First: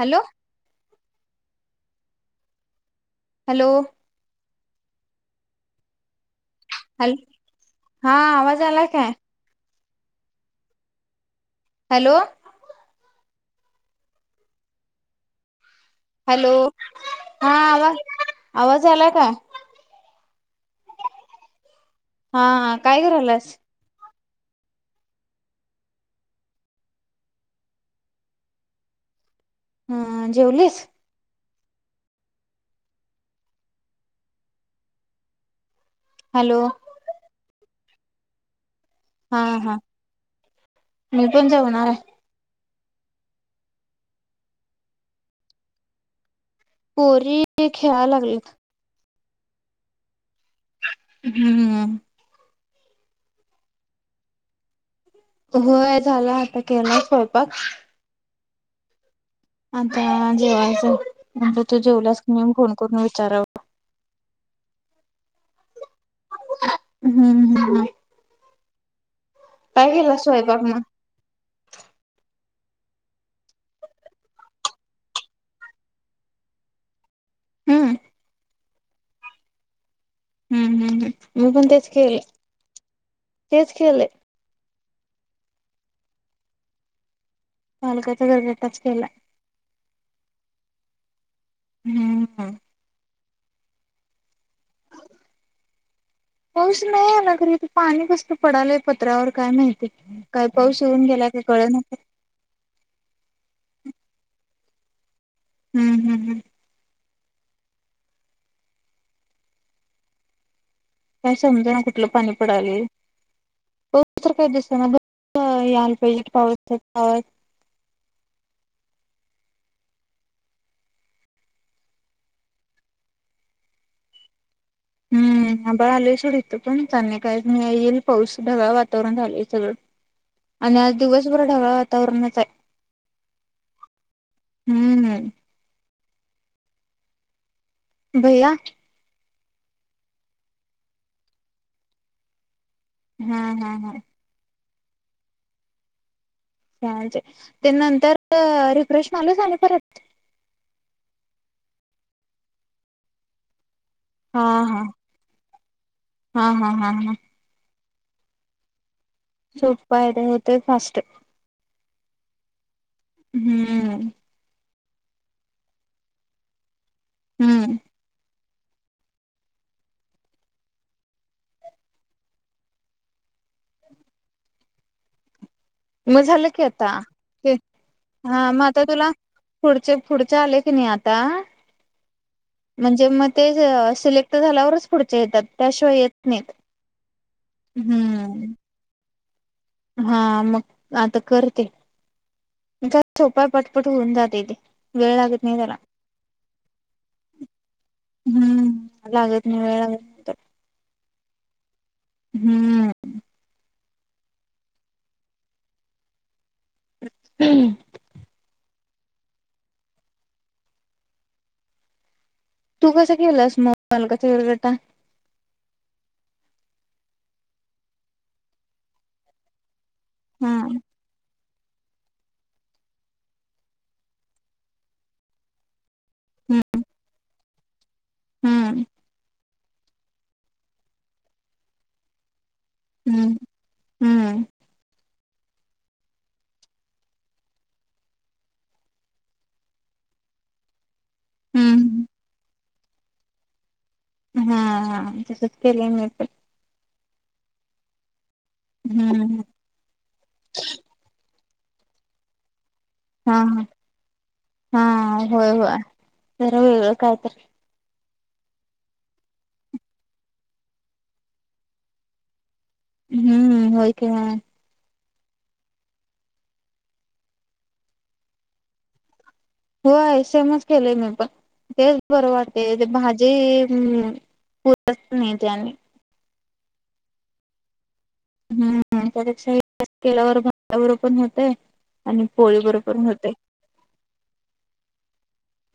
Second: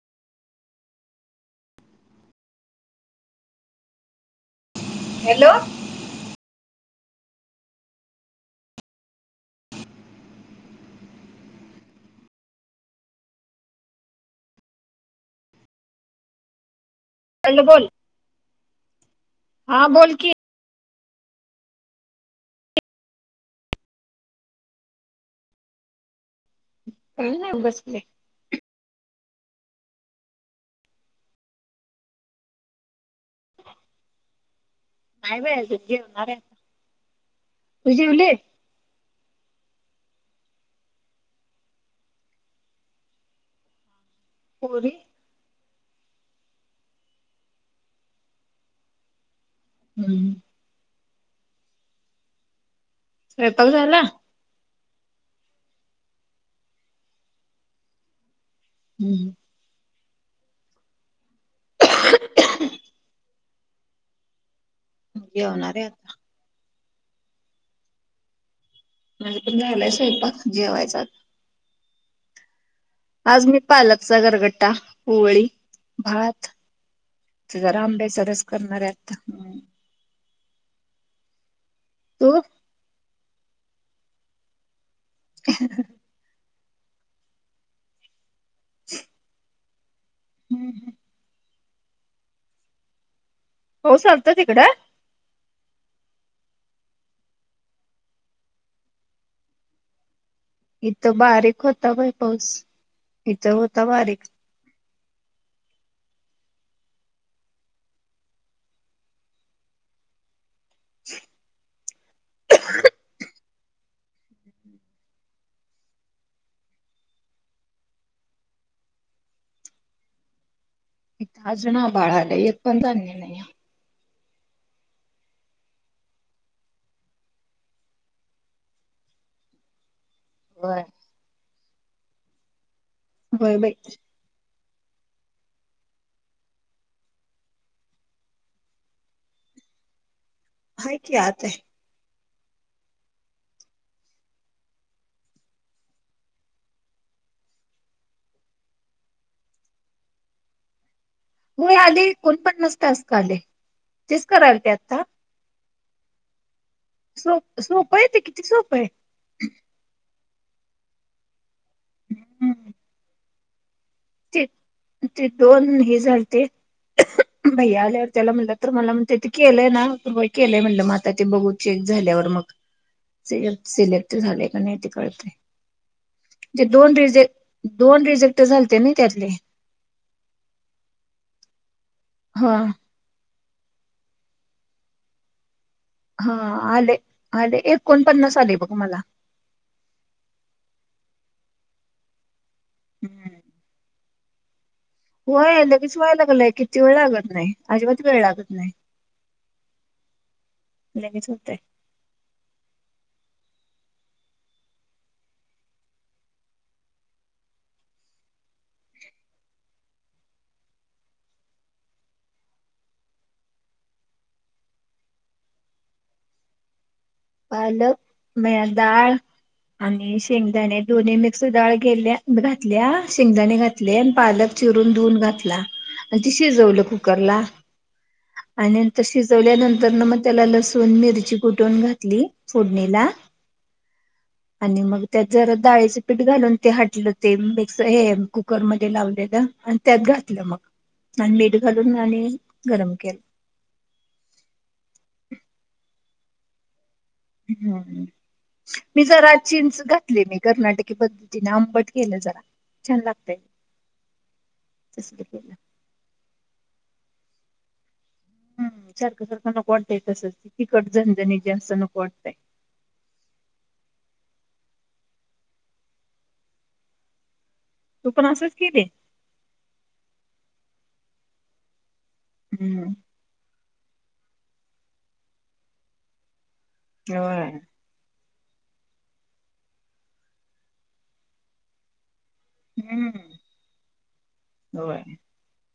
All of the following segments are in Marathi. हॅलो, हॅलो, हॅलो, हॅलो, हा आवाज आला काय. हॅलो, हॅलो, हा हॅलो बोल आवाज आवाज आला का, हा बोल की हा हा काय करालास काय नाही बसले. हं जेवलीस नाहीय बाई जेवणार आहे आता, हॅलो तु जेवली हा हा मी पण जेवणार आहे. [unintelligible] पोरी खेळा लागलेत. हम्म हम्म स्वयपाक झाला. होय झाला आता केला स्वयपाक हम् आता जेवायच म्हणजे तू जेवलास की नाही फोन करून विचाराव. जेवणार आहे. हम्म हम्म हम् म्हझे पण झायलाय स्वयंपाक जेवायचा आज मी पालकचा गरगट्टा पोळी भात जरा हम्म आंब्याचा रस करणारे. हम्म हम्म हम मी पण ते खेळ तू तेच केलंय. [inaudible] पालकाचा गर्ग तेच केलाय. [inaudible] हम्म ह. हो चालत तिकडं, पाऊस नाही आला खरं इथं पाणी कसं काय पडायला पत्र्यावर काय माहिती. काय पाऊस येऊन इथं गेलाय काय बारीक कळना होता. बाई पाऊस इथ हो ता बारीक. हम्म हम्म हम्म. काय समजा ना कुठलं पाणी पडायल. होसर काय दिस ना [unintelligible] पाऊस [unintelligible] आज ना बाळाला एक पण धान्य नाहीय हम्म आबाळ आले सोड इथं पण चांले काय मि येईल पाऊस ढगाळ वातावरण झालंय सगळं. आणि होय आज दिवसभर ढगाळ वातावरणच आहे. होय बाई. हम्म. भैया हाय की आत हे. हम् हम् हम् [unintelligible] ते नंतर रिफ्रेश चालू झाल परत? होय आधी कोणपन्नास टास्क आले. तेच हा करायलते हा आत्ता हा हा. हा हा सृप सृप व्हय ते किती सोपं हे पण सोपं आहे ते होतंय फास्ट. हम् हम्म [unintelligible] ते दोन हे झालते. हम्म भैया आल्यावर त्याला म्हणलं, तर मला म्हणतेत ते केलंय ना? व्हय केलंय म्हणलं मग आता ते बघू चेक झाल्यावर मग सि सिलेक्ट झालेय का नाही ते कळतय मग झालं की ते आता दोन ते रिजेक् दोन हा रिजेक्ट मग झालते आता नई तुला पुढचे पुढचे आले की नाही आता हा म्हणजे मग ते सिलेक्ट झाल्यावरच पुढचे येतात. त्याशिवाय येत हा नाहीत आले आले एकोणपन्नास हम्म आले बघ मला हा मग आता कर ते. ज सोप हा पटपट होऊन जा तय ते वेळ लागत नाही व्हय त्याला लगेच व्हायला लागलंय किती वेळ लागत नाही अजिबात वेळ लागत नाही. हम्म लागत नाही वेळ लागत लगेच होतय हुं [unintelligible] तू कसं केलंस मग मला कसं [unintelligible] पालक मेळदाळ आणि हा शेंगदाणे दोन्ही म मसुरी डाक गेल्या घातल्या शेंगदाणे घातले आणि पालक चिरून धुवून घातला आणि ते हम्म शिजवलं कुकरला आणि हम्म नंतर शिजवल्यानंतर नंतरन म तेला लसूण मिरची कुटून घात ली फोडणीला हम्म हम्म आणि मग त्यात जरा डाळीचं पीठ घालून ते हटलं ते मिक्स हे कुकर मध्ये लावलेलं आणि त्यात घातलं मग आणि मीठ हम्म घालून आणि गरम केल हा तसच केले मी पण हुं मी जरा हम्म चींच घातले मी कर्नाटकी पंध तिन आंबट केलं जरा छान हा, लागतय हा, हा तसलं केलं होय होय जरा वेगळं कायतर हुं सारखं सारखं नको वाटताय तसंच तिकट झणझणीत जास्त नको वाटतय हम्म होय की तू पण असंच केले? होय सेमच केलंय मी पण ते बरं वाटतय ते हम्म भाजी पुरत नाही ते आनी होय हम्म त्यापेक्षा हे केल्यावर भाता बरोबर पण होतय आणि पोळी बरोबर पण होतय हम्म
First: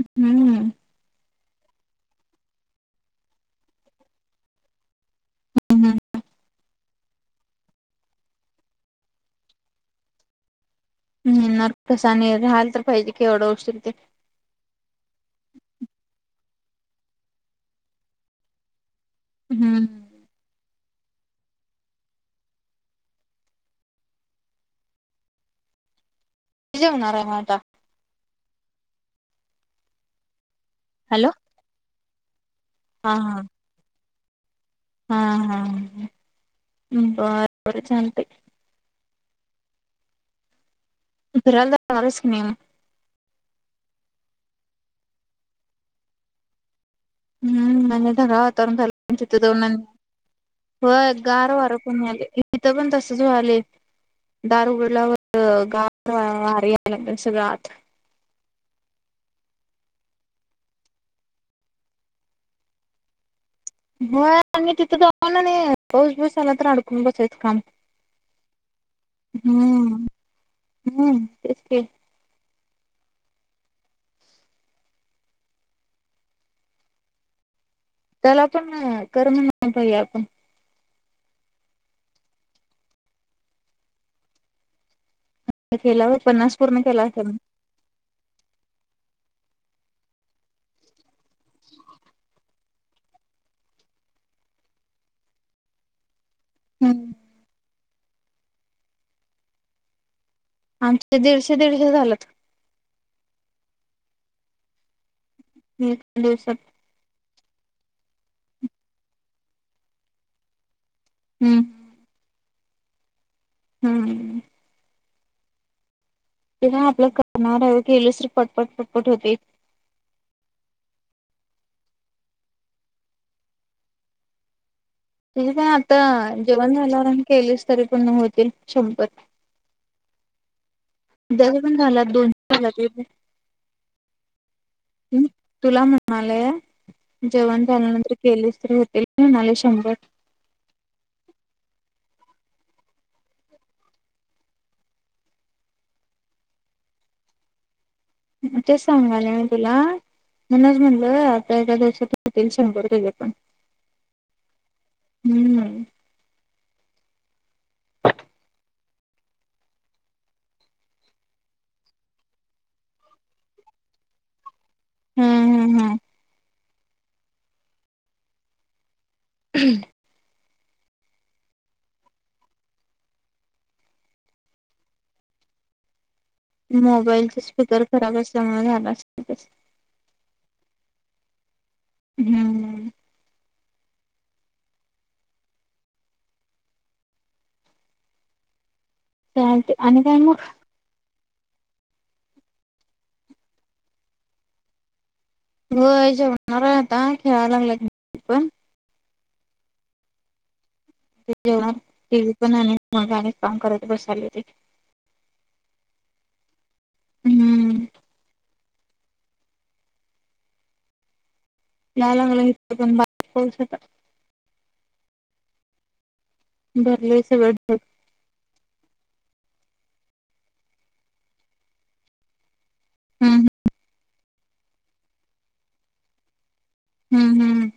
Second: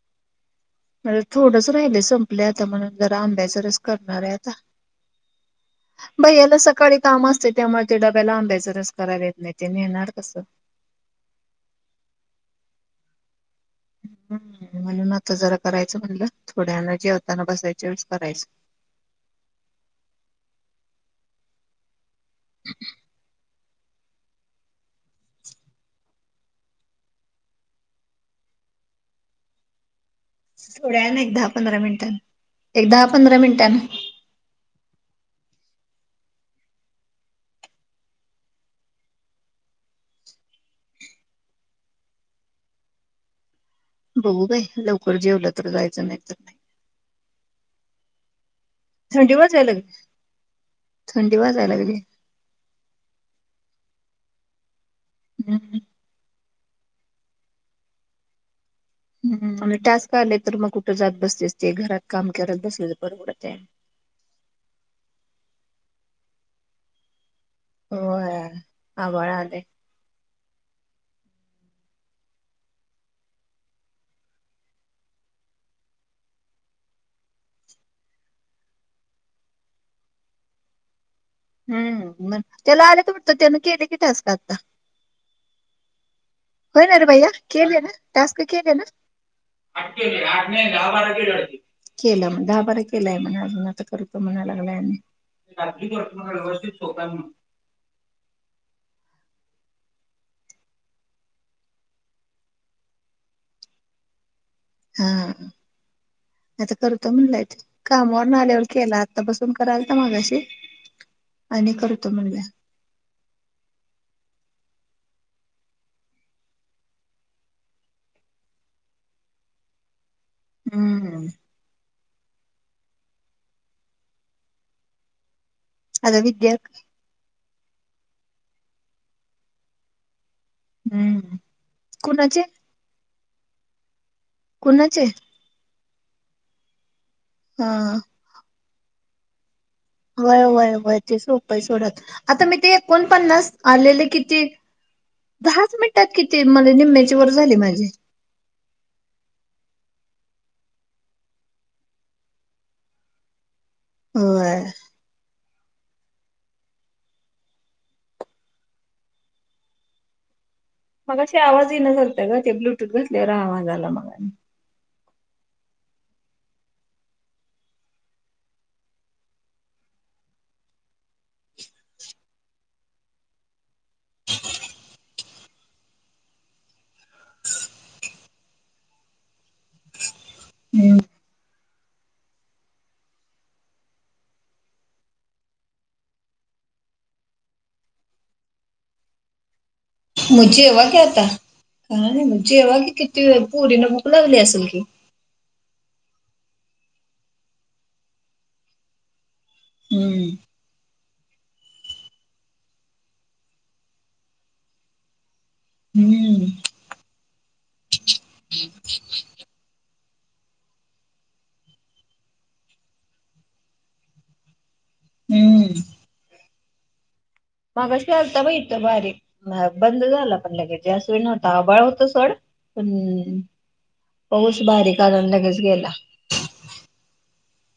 हुं माझं थोडस राहिलय संपलंय आता म्हणून जर आंब्याच रस करणार आहे आता हम्म भैय्याला सकाळी काम असतय त्यामुळे ते डब्याला आंब्याचा रस करायला येत नाही ते नेणार कसं ह नेणार कस आणि राहिला तर पाहिजे की एवढा उशीर ते म्हणून आता जरा करायच म्हणलं थोड्यावेळाने जेवताना बसायच्या वेळेस करायच हम्म कधी जेवणार आहे म आता थोड्यावेळाने हॅलो एक दहा पंधरा मिनिटात एक दहा हा पंधरा मिनटांने हा हा बर बर झाल ते कुठे फिरायला जाणार आहेस का नाही म बघू बाई लवकर जेवल तर जायच नाही तर नाही हम्म मैने ठरावत थंडी तिथे जाऊन वाजायला आणि लागली होय थंडी गार वार वाजायला लागली पण यायले इथं पण तसच व्हायलय दार उघड पुलावर हम्म गार वार यायले घेतलय सगळ आत म्हणजे टास्क आले तर मग कुठे जात बसतीस ते घरात काम करत बसलेल परवडतय हो आणि तिथं जाऊन आणि पाऊस ब्युस आला तर अडकून बसायच होय आभाळ आलय हम्म हम्म तेच ते त्याला पण कर म्हणाव भैय्यापण हम्म म त्याला आलेत वाटत त्यांने केले की टास्क आत्ता त्याने केला होय होय ना रे भैया केले ना टास्क केले ना आठ केली आठ ने दहा बारा केली केल मग दहा बारा केलय म्हण अजून आत्ता करूका म्हणाय आणि व्यवस्थित होतय हम्म म्हण आमचे दीडशे दीडशे झाल्यात हा एका दिवसात आता करतो म्हणलाय तो कामावरून आल्यावर केला आत्ता बसून करालता मागाशी हम्म आणि करतो म्हणलाय हम्म. तेनव आपल करणार आहे केलीस तर पटपट होतय. हम्म. ते काय आता जेवण झाल्यावर आणि केलीच तरी पण होते शंभर. हम्म जस पण झालात कुणाचे दोनश झा कुणाचे? ह तुला म्ह मलेय जेवण हा झाल्यानंतर केलेच हो [inaudible] वय वय वय ते सोपय सोडत. आता मी ते एकोणपन्नास आलेले किती दहाच मिनिटात किती म्हज निम्म्याची वर झाली माझी तेच सांगाले मी तुला म्हणूनच म्हणल आता एकादशात होतील शंभरपे पण हो. हम्म हम्म मगाशी आवाजही न चालताय ग ते ब्लूटूथ घातल्यावर आवाज आला मगा आणि हम्म हम्म हम्म. हम्. [unintelligible] मोबाईलचे स्पीकर खराब असल्यामुळे झाला असस हम्. हम्म. हे मुझे एवा क्याता का नाही जेव्हा की किती व पुरी नं भूक लागली असेल की हो याच्या होणार आता खेळायलाग लाग पण हम्म. जेव्हा टी व्ही पण आणि मज आणि काम करत बसायले होते. हम्म. हम्म. ललांगला बासता बरले मागा शलता मा इथ बारीक बंद झाला पण लगेच जास् वि नव्हता आबाळ होत सोड पण हम्म बऊश बारी ंद घस घला हम्म हम्म.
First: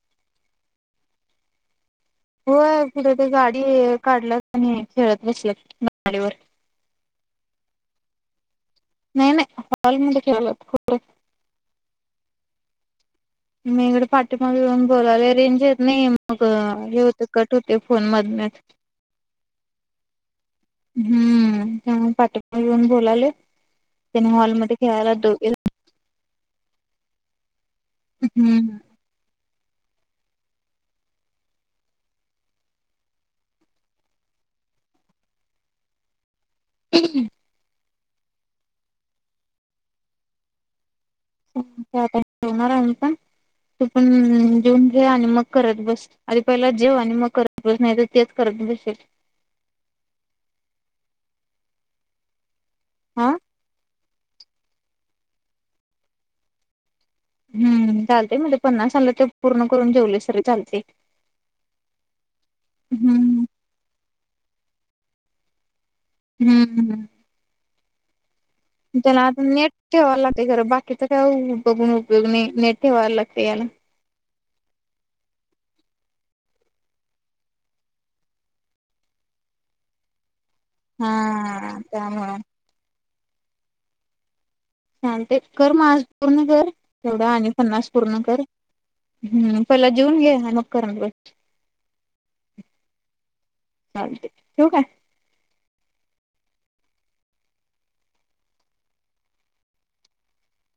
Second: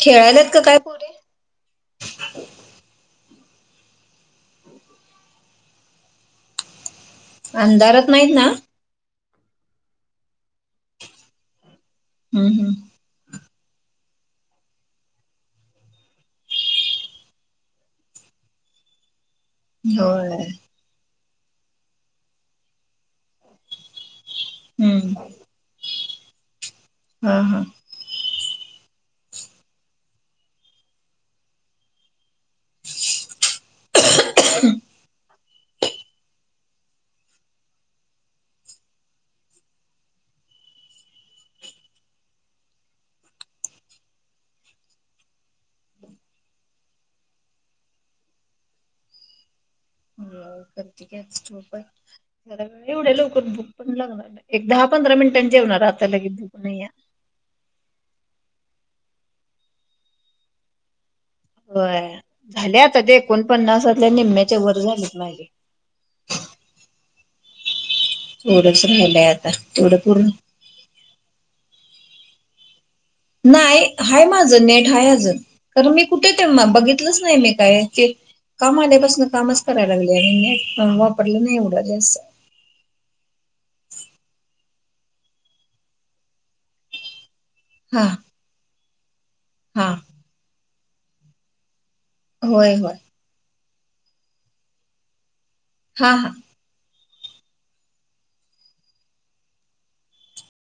खेळालात का काय पुरे होय कुठे गाडी काढल्या आणि खेळत बसल्यााडीवर अंधारच नाहीत ना. नाही नाही हॉलमध्ये खेळलं हम्म हम्म मी इकडे पाठीिमाग येऊन बोलायले रेंज येत नाही मग हे होते कट होते फोन मध होय हम्म पाट येऊन बोलाले सिनेमा हॉल हम्म मध्ये [inaudible] हा हा हम्म [inaudible] [inaudible] आता जेवणार आहे का तू पण जेऊन घे आणि मग करत बस आधी पहिला जेव आणि मग करत बस नाही तर तेच करत बसशील करती काप [unintelligible] एवढ्या हा लवकर भुक पण लाग एक दहा पंधरा मिनटां जेवणार आता लगे भुक नाही ये हम्म चालते म्हणजे पन्नास आलं ते पूर्ण करून जेवले सर चालते हो झाले आता ते हम्म. एकोणपन्नास ते निम्म्येच्या वर झालेत माझे हम्म हम्म थोडंच त्याला राहिलंय आता नेट तेवढं ठेवाय पूर्ण लाग ते खरं बाकीच काय बघून गट [unintelligible] नाही हाय माझ नेट हाय अजुन त तुम्ही कुठे ठेवणार बघितलंच नाही मी काय क काम आल्यापासन कामच करायला लागले हा वापरलं नाही हा एवढं जास्त [inaudible] त्यामुळं. छान ते कर म आज पूर्ण कर तेवढं आणि पन्नास हा पूर्ण कर हम्म पहिला हा जेऊन घ्या आणि मग करत बस होय होय ठेऊ काय हा हा